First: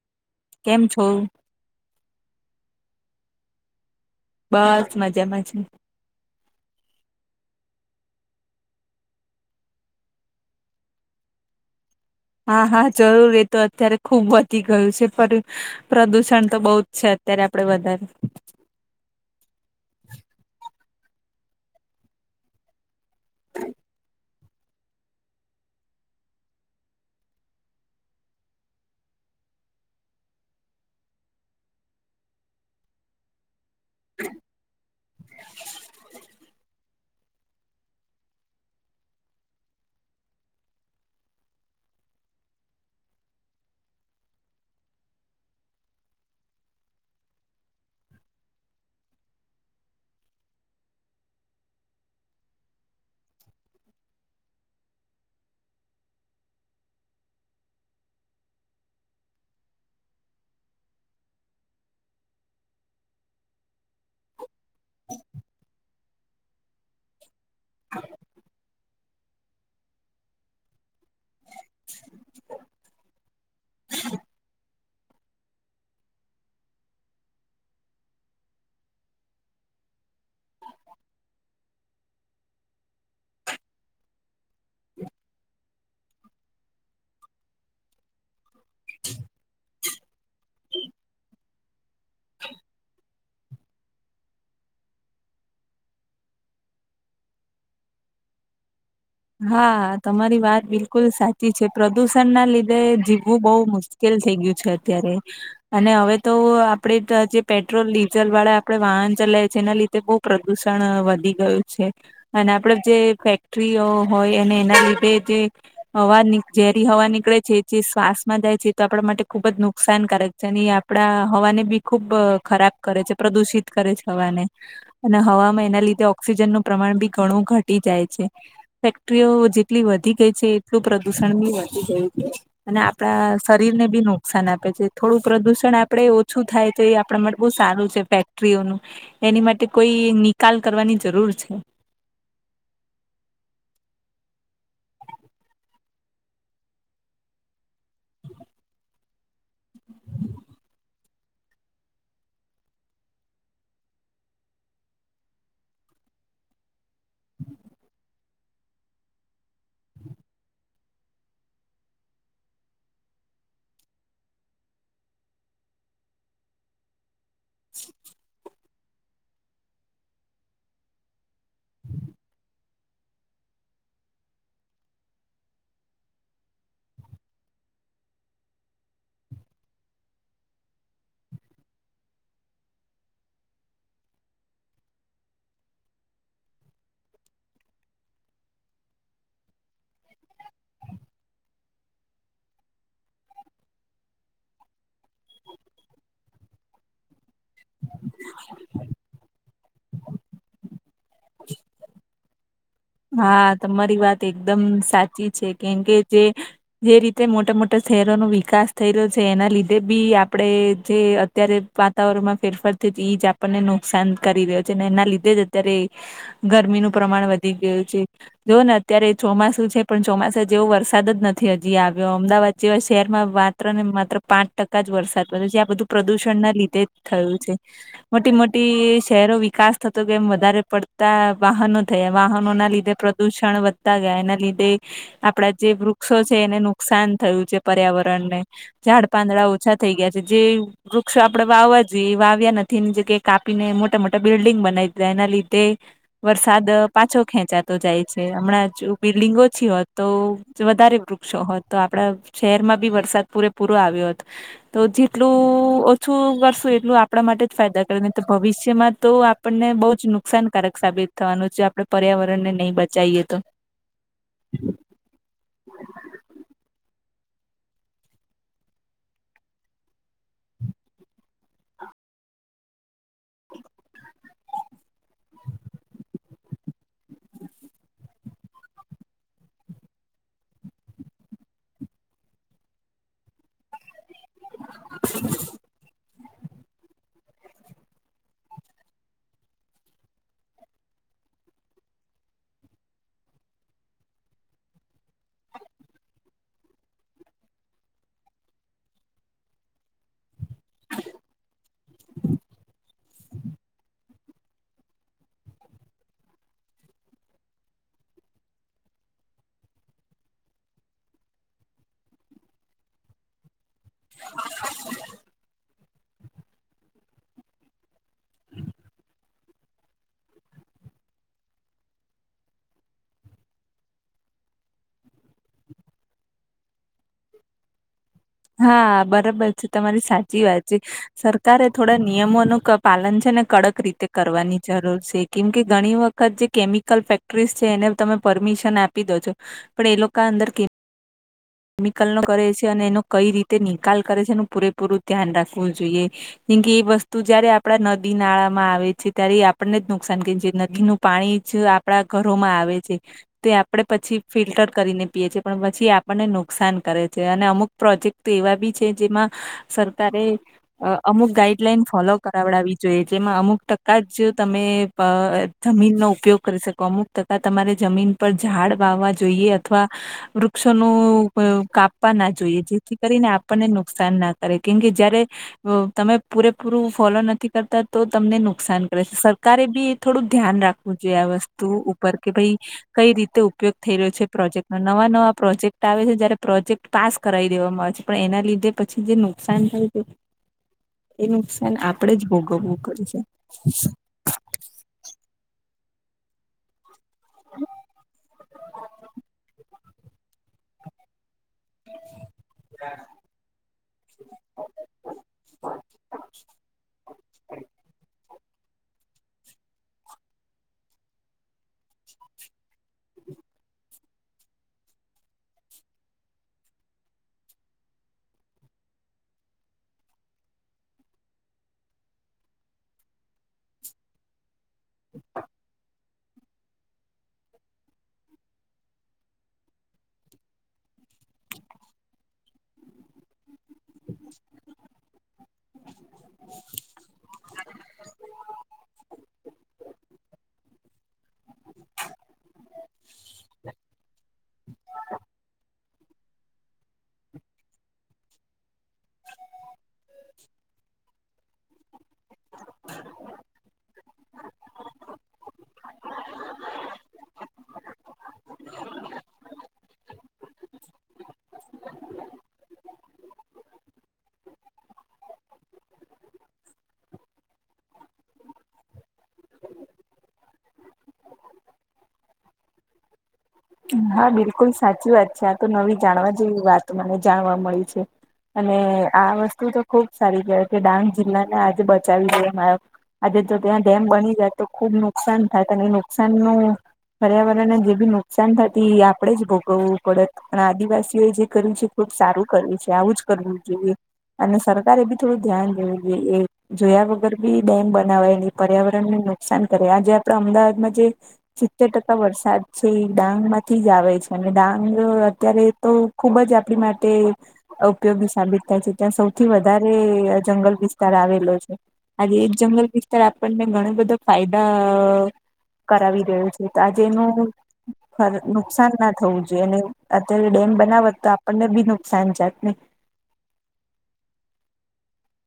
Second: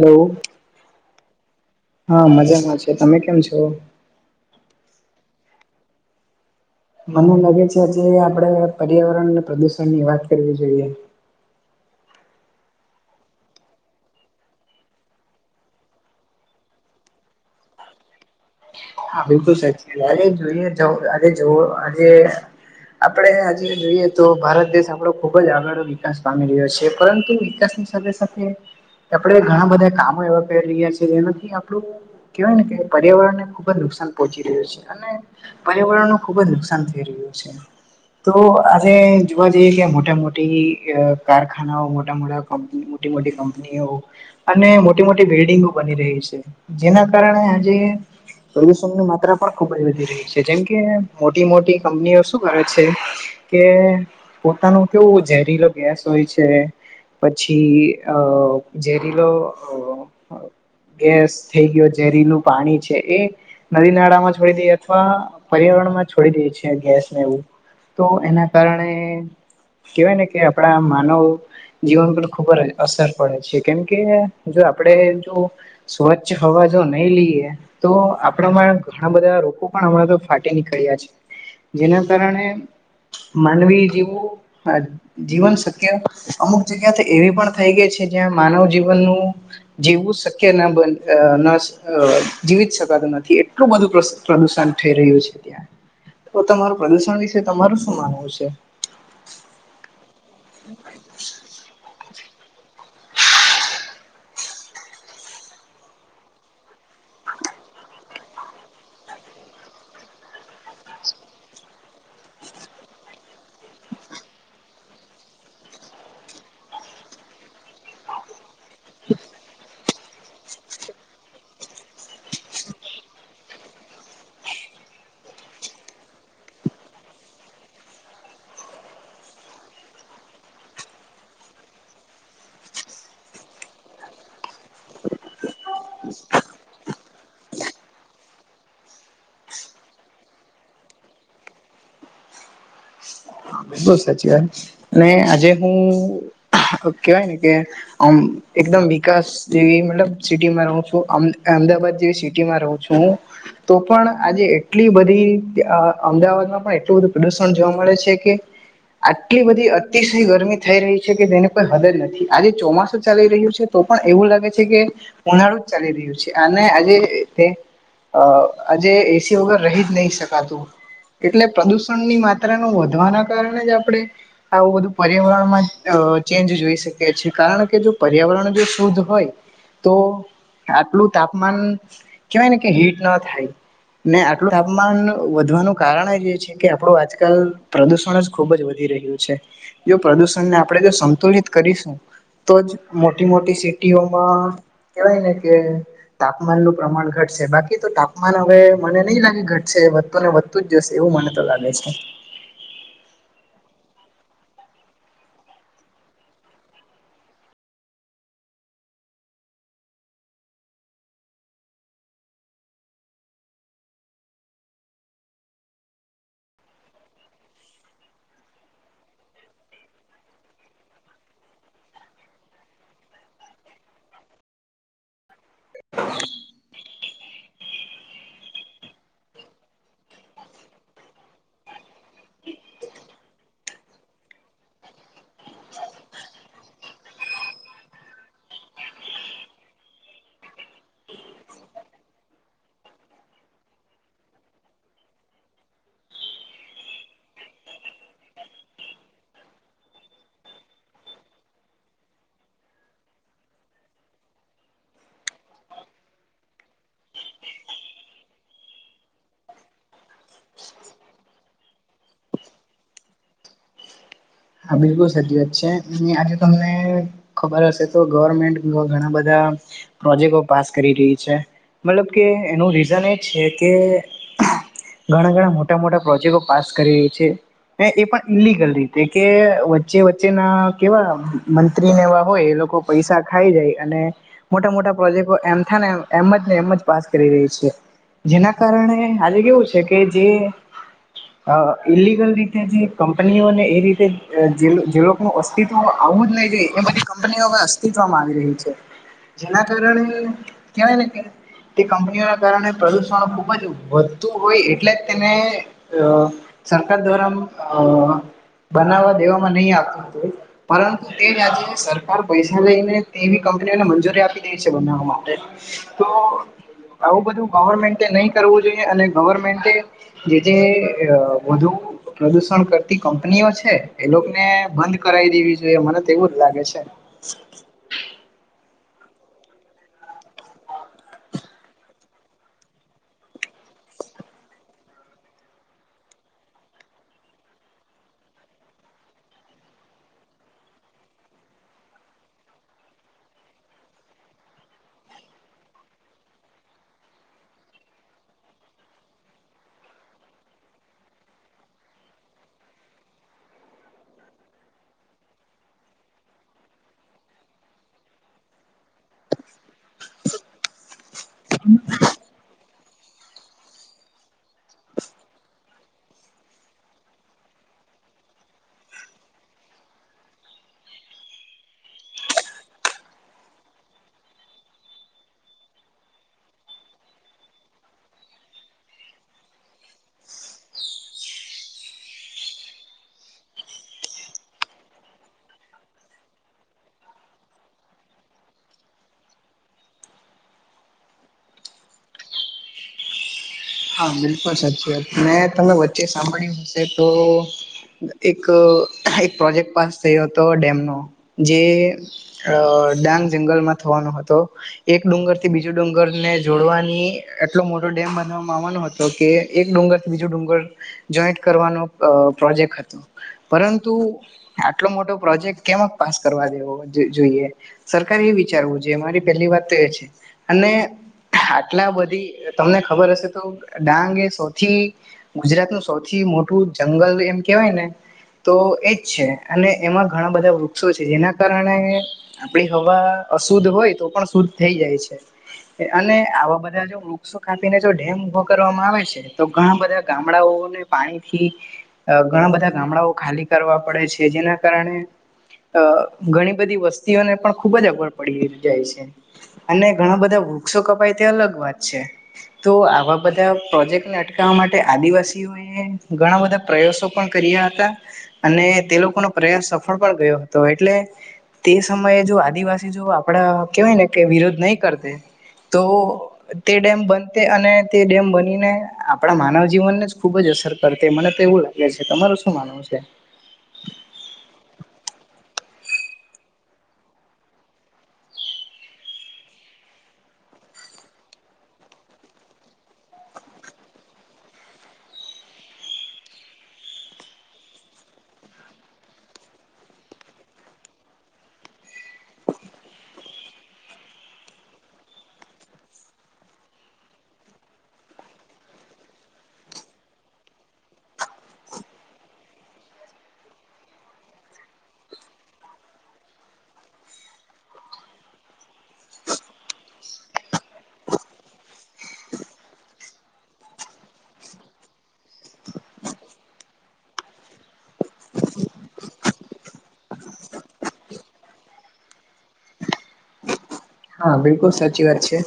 Hello કેમ છો હા મજામાં છે તમે કેમ છો બસ મજામાં છે મને લાગે છે આજ આપડે પર્યાવરણને પ્રદુષણ ની વાત કરવી જોઈએ હા હા જરૂર એ તો અત્યારે ખુબ વધી ગયું છે પણ પ્રદુષણ તો બહુ જ છે અત્યારે આપડે વધારે હા બિલકુલ સાચી વા આજ જોઈએ જ આજે જવ આજે આપણે આજે જોઈએ તો ભારત દેશ આપણો ખુબ જ આગળ વિકાસ પામી રહ્યો છે પરંતુ વિકાસ સાથે સાથે આપણે ઘણા બધા કામો એવા કરી રહ્યા છીએ જેનાથી આપડું કેવાય ને કે પર્યાવરણ નેબ ખબ જ નુકસાન પહોંચી રહ્યું છે અને પર્યાવરણ ન ખુબ જ નુકસાન થઈ રહ્યું છે તો આજે જોવા જઈએ કે મોટા મોટી કારખાનાઓ મોટા મોટા કંપનીઓ મોટી મોટી કંપનીઓ અને મોટી મોટી બિલ્ડિંગો બની રહી છે જેના કારણે આજે પ્રદુષણ ની માત્રા પણ ખુબ જ વધી રહી છે જેમકે મોટી મોટી કંપનીઓ શું કરે છે કે પોતાનું કેવું ઝેરીલો ગેસ હોય છે પછી અ ઝેરીલો ગેસ થઈ ગયો ઝેરી લુ પાણી છે એ નદી નાળામાં છોડી દઈએ અથવા પર્યાવરણ માં છોડી દે છી ગેસ ને એવું તો એના કારણે કેહેવાય ને કે આપડા માનવ જીવન પર ખબર અસર પડે છે કેમકે જો આપડે જો સ્વચ્છ હવા જો નહી લઈએ તો આપણા ઘણા બધા રોગ પણ હમણાં તો ફાટી નીકળ્યા છે જેના કારણે માનવી જેીવું જીવન શક્ય અમુક જગ્યા એવી પણ થઈ ગઈ છે જ્યાં માનવ જીવનનું જીવું શક્ય ના બન ના જીવી જ શકાતું નથી થી એટલું બધું પ્રદુષણ થઈ રહ્યું છે ત્યાં તો તમારું પ્રદુષણ વિશે તમારું શું માનવું છે હા તમારી વાત બિલકુલ સાચી છે પ્રદૂષણ ના લીધે જીવવું બહુ મુશ્કેલ થઈ ગયું છે અત્યારે અને હવે તો આપણેે જે પેટ્રોલ ડીઝલ વાળા આપડે વાહન ચલાય છે એના લીધે બ પ્રદુષણ વધી ગયું છે અને આપડે જે ફેક્ટરીઓ હોય અને એના લીધે જે હવા ઝેરી હવા નીકળે છે જે શ્વાસમાં જાય છે તો આપણા માટે ખુબ જ નુકસાનકારક જેની આપડા હવાને બી ખુબ ખરાબ કરે છે પ્રદુષિત કરે છે હવાને અને હવામાં એના લીધે ઓક્સિજન નું પ્રમાણ બી ઘણું ઘટી જાય છે ક્રીઓ જેટલી વધી ગઈ છે એટલું પ્રદુષણ બી વધી ગયું છે અને આપડા શરીરને બી નુકસાન આપે છે થોડું પ્રદુષણ આપણે ઓછું થાય તો એ આપણા માટે બહુ સારું છે ફેક્ટરીઓનું એની માટે કોઈ નિકાલ કરવાની જરૂર છે બિલકુલ સાચી વાત આજે હું કેવાય ને કે અમ એકદમ વિકાસ જેવી મતલબ સિટીમાં રહું છું અમદાવાાદ જેવી સિટીમાં રહ છું હું તો પણ આજે એટલી બધી અમદાવાદમાં પણ એટલું બધું પ્રદુષણ જોવા મળે છે કે આટલી બધી અતિશય ગરમી થઈ રહી છે કે જેને કોઈ હદર નથી આજે ચોમાસું ચાલી રહ્યું છે તો પણ એવું લાગે છે કે ઉનાળું જ ચાલી રહ્યું છે અને આજે તે આજે એસી વગર રહી જ નહી શકાતું એટલે પ્રદુષણ ની માત્રા ન વધવાના કારણ જ આપણે આવું બધું પર્યાવરણમાં ચેન્જ જોઈ શકે છે કારણ કે જો પર્યાવરણ જો શુદ્ધ હોય તો આટલું તાપમાન કહેવાય ને કે હીટ ના થાય ને આટલું તાપમાન વધવાનું કારણ જ એ છે કે આપડું આજકાલ પ્રદુષણ ખુબ જ વધી રહ્યું છે પ્રદુષણને આપણે જો સંતુલિત કરીશું તો જ મોટી મોટી સિટીઓમાં કવાય ને કે તાપમાન નું પ્રમાણ ઘટ... બાકી તો તાપમાન હવે મને નહી લાગે ઘટશે વધતું ને વધતું જ જશે એવું મને તો લાગે છે. હા તમારી વાત એકદમ સાચી છે કેમ કે જે... જે રીતે મોટા મોટા શહેરોનો વિકાસ થઈ રહ્યો છે. એના લીધે બી આપડે જે અત્યારે... વાતાવરણમાં ફેરફારથી જ ઈ જાપણને નુકસાન કરી રહ્યો છે અને એના લીધે જ અત્યારે... ગરમીનું પ્રમાણ વધી ગયું છે. જો ને અત્યારે ચોમાસું છે પણ ચોમાસા જેવો વરસાદ જ નથી હજી આવ્યો અમદાવાદ જેવા શહેરમાં વાત.. માત્ર ને માત્ર પાંચ ટકા જ વરસાદ પડ્યો છે જે આ બધું પ્રદુષણ ના લીધે જ થયું છે. મોટી મોટી શહેરો વિકાસ થતો કે એમ વધારે પડતા વાહનો થયા.. વાહનો ના લીધે પ્રદુષણ વધતા ગયા એના લીધે.. આપડા જે વૃક્ષો છે એને નુકસાન થયું છે પર્યાવરણને.. ઝાડ પાંદડા ઓછા થઈ ગયા છે. જે- વૃક્ષો આપણે વાવવા જોઈએ વાવ્યા નથી એની જગ્યાએ કાપીને મોટા મોટા બિલ્ડીિંગ બનાવી દીધા એના લીધે.. વરસાદ. પાછો ખેંચાતો જાય છે હમણાં જો બિલ્ડિંગ ઓછી હોત તો વધારે વૃક્ષો હોત તો આપડા- શહેરમાં બી વરસાદ પૂરેપૂરો આવ્યો હતો. તો જેટલું ઓછું કરશું એટલું આપણા માટે જ ફાયદા કરે હી તો ભવિષ્યમાં તો- આપણને બહુ જ નુકસાનકારક સાબિત થવાનું છે. આપણે -પર્યાવરણ ને નહી બચાઈએ તો હા બિલકુલ સાચ વાત છે અને આજે તમને ખબર હશે તો ગવર્મેન્ટ ઘણા બધા- પ્રોજેક્ટો પાસ કરી રહી છે. મતલબ કે એનું રીઝન એ છે કે ઘણા ઘણા મોટા મોટા પ્રોજેક્ટો પાસ કરી છે એ પણ ઇલિગલ રીતે કે વચ્ચે વચ્ચેના કેવા મંત્રીને એવા હોય એ લોકો પૈસા ખાઈ જાય અને મોટા મોટા પ્રોજેક્ટો એમથ એ એમ જ ને એમ જ પાસ કરી રહી છે જેના કારણે આજે કેવું છે કે જે- હ ઇલિગલ રીતે જે કંપનીઓ ને એ રી જે લોકો ન અસ્તિત્વ આવું જ નહી જોઈ એ બધી કંપની હવે અસ્તિત્વમાં આવી રહી છે. જેના કારણે કહેવાય ને કે તે કંપનીઓના કારણે પ્રદુષણ ખુબ જ વધુ - -હોય એટલે જ તેને સરકાર દ્વારા બનાવવા દેવામાં નહી આવતું હતું પરંતુ તે જ આજે સરકાર પૈસા લઈને- -એવી કંપનીઓને મંજૂરી આપી દે છે બનાવવા માટે તો- આવું બધું ગવર્મેન્ટે નહી કરવું જોઈએ અને ગવર્મેન્ટે- જે તે વધુ પ્રદુષણ કરતી કંપનીઓ છે. એ લોકો ને બંધ કરાવી દેવી જોઈએ મને તો એવું જ લાગે છે. [inaudible] હા બરાબર છે તમારી સાચી વાત છે. સરકારે થોડા નિયમોનું પાલન છે ને કડક રીતે કરવાની જરૂર છે કેમ કે ઘણી વખત ત જે કેમિકલ ફેક્ટરીસ છે એને તમે પરમિશન આપી દો છો પણ એ લોકો અંદર કેમિકલ નો કરે છે અને એનો કઈ રીતે નિકાલ કરે છે એનું પૂરેપૂરું ધ્યાન રાખવું જોઈએ. જેમકે એ વસ્તુ જયારે આપડા નદી નાળા માં આવે છે ત્યારે એ આપણને જ નુકસાન કે નદી ન પાણી જ આપણા ઘરોમાં આવે છે. તે આપડણે પછી ફિલ્ટર કરીને પીએ છીએ પણ પછી ને નુકસાન કરે છે અને અમુક પ્રોજેક્ટ એવા બી છે જેમાં સરકારે અ અમુક ગાઈડલાઈન ફોલો કરાવડાવવી જોઈએ જેમાં અમુક ટકા જ જે તમે અ જમીનનો ઉપયોગ કરી શકો અમુક ટકા તમારે જમીન પર ઝાડ વાવવા જોઈએ અથવા વૃક્ષ ન કાપવા ના જોઈએ જેથી કરીને આપણને નુકસાન ના કરે કેમકે જયારે તમે પૂરેપૂરું ફોલો નથી કરતા તો તમને નુકસાન કરે છે સરકારે બી થોડું ધ્યાન રાખ જોઈ આ વસ્તુ ઉપર કે ભાઈ કઈ રીતે ઉપયોગ થઈ રહ્યો છે પ્રોજેક્ટ ન નવા નવા પ્રોજેક્ટ આવે છે જ્યારે પ્રોજેક્ટ પાસ કરાવી દેવામાં આવે છે પણ એના લીધે પછી જે નુકસાન થાય છે. એ નુકસાન આપડે જ ભોગવવું પે છે હા બિલકુલ સાચી વાત મેં તમે વચ્ચે સાંભળ્યું હ તો એક એક પ્રોજેક્ટ પાસ થયો હતો ડેમનો જે અ ડાંગ જંગલમાં થવાનો હતો એક ડુંગર થી બીજો ડુંગર ને જોડવાની એટલો મોટો ડેમ બના મા કે એક ડુંગરથી બીજું ડુંગર જોઈન્ટ કરવાનો અ પ્રોજેક્ટ હતો પરંતુ આટલો મોટો પ્રોજેક્ટ કેમ પાસ કરવા દેવો જોઈએ. સરકાર એ વિચારવું જો મારી પહેલી વાત તો એ છે. અને આટલા બધી તમને ખબર હશે. તો ડાંગ એ સૌથી ગુજરાત નું સૌથી મોટું જંગલ એમ કેહેવાય ને તો એજ છે અને એમાં ઘણા બધા વૃક્ષો છે જેના કારણે આપડી હવા અશુદ્ધ હોય તો પણ શુદ્ધ થઈ જાય છે અને આવા બધા જો વૃક્ષો કાપીને જો ડેમ ઉભો કરવામાં આવે છે તો ઘણા બધા ગામડાઓને પાણીથી ઘણા બધા ગામડાઓ ખાલી કરવા પડે છે જેના કારણે અ ઘણી બધી વસ્તીઓને પણ ખુબ જ અગવડ પડી જાય છે અને ઘણા બધા વૃક્ષો કપાય તે અલગ વાત છે તો આવા બધા પ્રોજેક્ટને અટકાવવા માટે આદિવાસીઓ એ ઘણા બધા પ્રયાસો પણ કર્યા હતા અને તે લોકોનો પ્રયાસ સફળ પણ ગયો હતો એટલે તે સમયે જો આદિવાસી જો આપડા કેવાય ને કે વિરોધ નહીં કરતા તો તે ડેમ બનતે અને તે ડેમ બનીને આપણા માનવ જીવનને જ ખુબ જ અસર કરતી મને તો એવું લાગે છે તમાર શું માનું? છે. હા બિલકુલ સાચી વાત છે આ તો નવી જાણવા જેવી વાત મને જાણવા મળી છે. અને આ વસ્તુ તો ખુબ સારી કેવાય ડાંગ જિલ્લા ને આજે બચાવી દઈએ મારો આજે જો ત્યાં ડેમ બની જાય તો ખુબ નુકસાન થાય એ નુકસાન નું પર્યાવરણને જે બી નુકસાન થતી એ આપણેે જ ભોગવવું પડત પણ આદિવાસીઓ એ જે કયુ છે ખુબ સારું કર્યું છે આવું જ કરવું જોઈએ અને સરકારે એ બી થોડું ધ્યાન દેવું જોઈએ જોયા વગર બી ડેમ બનાવાય નહી પર્યાવરણને નુકસાન કરે આજે આપડે અમદાવાદમાં જે સિત્તેર ટકા વરસાદ છે. તે ડાંગ માંથી જ આવે છે અને ડાંગ અત્યારે તો ખુબ જ આપણી માટે ઉપયોગી સાબિત થાય છે ત્યાં સૌથી વધારે જંગલ વિસ્તાર આવેલો છે. આજે એ જંગલ વિસ્તાર આપણને ઘણો બધો ફાયદા કરાવી રહું છે તો આજેનું નુકસાન ના થવું જોઈએ અને અત્યારે ડેમ બનાવત તો આપણને બી નુકસાન જાત ને. હા બિલકુલ સાચી વાત છે.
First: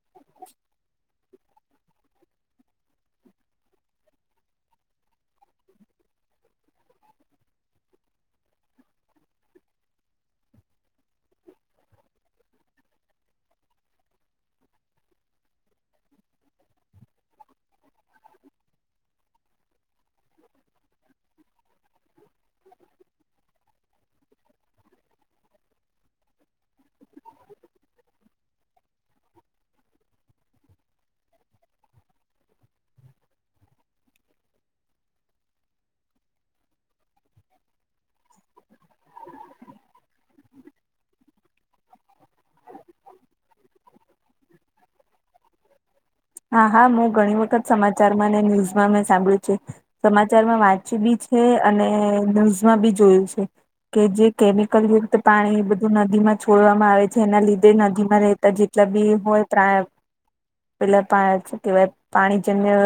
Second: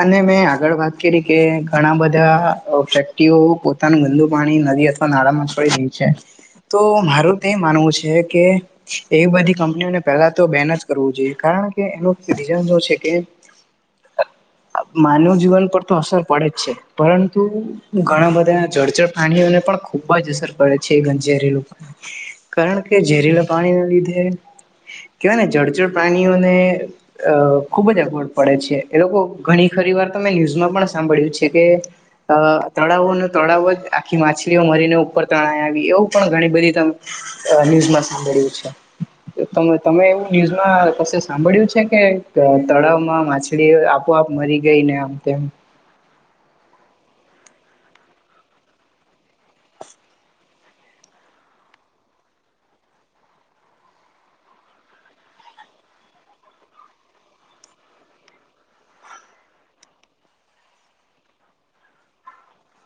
અને મેં આગળ વાત કરી કે ઘણા વ્યક્તિઓ પોતાનું ગંદુ પાણી નદી અથવા નાળામાં છોડી દહી છે તો મારું તે માનવું છે કે એવી બધી કંપનીઓને પહેલા તો બેન જ કરવું જોઈએ કારણ કે એનું રીઝન છે. ઓ કે [inaudible] માનવ જીવન પર તો અસર પડે જ છે પરંતુ ઘણા બધા જળચર પ્રાણીઓને પણ ખૂબ જ અસર પડે છે ઝેરીલું પા કારણ કે ઝેરીલ પાણી ના લીધે કેવાય ને જળચર પ્રાણીઓને અ ખુબ જ અગવડ પડે છે એ લોકો ઘણી ખરી વાર તમે ન્યૂઝમાં પણ સાંભળ્યું છે કે અ તળાવો ન તળાવ જ આખી માછલીઓ મરીને ઉપર તણાય આવી એવું પણ ઘણી બધી તમે અ ન્યૂઝમાં સાંભળીયું છે. તમે એવું ન્યુઝમાં કશે સાંભળ્યું છે કે તો તળાવમાં માછલી આપોઆપ મરી ગઈ ને આમ તેમ. હા હા હું ઘણી વખત સમાચારમાં ન્યૂઝમાં મે સાંભળ્યું છે. સમાચારમાં વાંચ્યું બી છે અને ન્યૂઝમાં બી જોયું છે. કે જે કેમિકલ યુક્ત પાણી એ બધું નદીમાં છોડવામાં આવે છે એના લીધે નદીમાં રહેતા જે જેટલા બી હોય પ્રાય પેલા શું કેવાય પાણી જેમ્ય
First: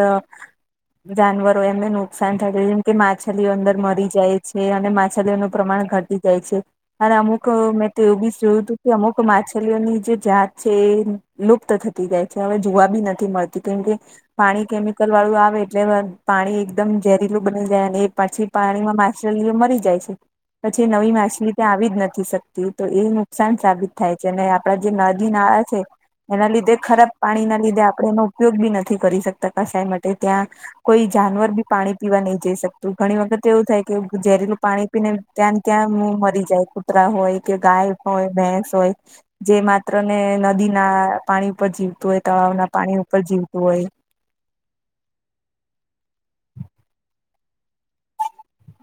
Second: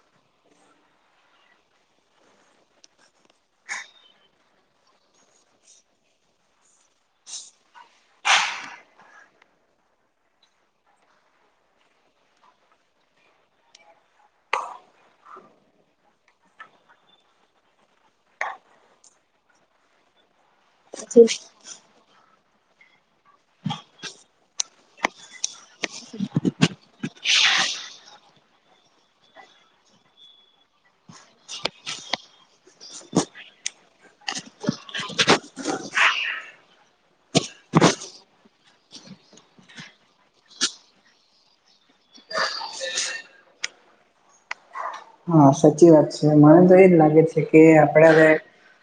જાનવરો એમને નુકસાન થાય છે જેમ કે માછલીઓ અંદર મરી જાય છે અને માછલીઓનું પ્રમાણ ઘટ જાય છે. અને અમુક મેં તો એવું બી જોયું હતું કે અમુક માછલીઓની જે જાત છે એ લુપ્ત થતી જાય છે હવે જોવા બી નથી મળતી કેમ કે પાણી કેમિકલ વાળું આવે એટલે પાણી એકદમ ઝેરીલું બની જાય અને એ પાછી પાણીમાં માછલીલીઓ મરી જાય છે પછી નવી માછલી ત્યાં આવી જ નથી શકતી તો એ નુકસાન સાબિત થાય છે અને આપડા જે નદી નાળા છે. એના લીધે ખરાબ પાણી ના લીધે આપણે એનો ઉપયોગ બી નથી કરી શકતા કશાય માટે ત્યાં કોઈ જાનવર બી પાણી પીવા નહી જઈ શકતું ઘણી વખત એવું થાય કે ઝેરીલું પાણી ને ત્યાને ત્યાને મરી જાય કૂતરા હોય કે ગાય હોય ભેસ હોય. જે માત્ર ને નદી ના પાણી ઉપર જીવતું હોય તળાવ ના પાણી ઉપર જીવતું હોય. હા સાચી વાત છે મને તો એજ લાગે છે કે આપડ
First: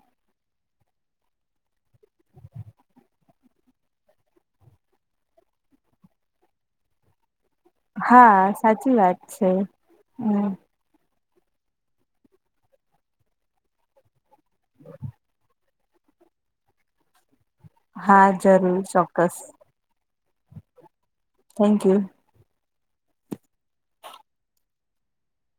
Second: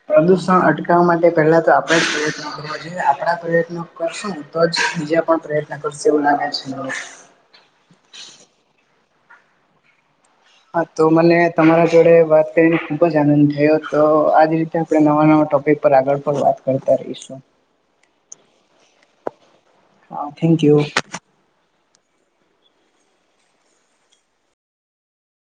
પ્રદુષણ અટકાવવા માટે પહેલા તો આપણે જ પ્રયત્નો કરો જોઈએ આપણા પ્રયત્નો કરશું તો જ બીજા પણ પ્રયત્ન કરશ એવું લાગે છે. હા સાચી વાત છે હમ. હા તો મને તમારા જોડે વાત કરીને ખુબ જ આનંદ થયો તો આવી રીતે આપણે નવા નવા ટોપિક પર આગળ પણ વાત કરતા રહીશું હા જરૂર ચોક્કસ હા થેન્ક યુ થેન્ક યુ.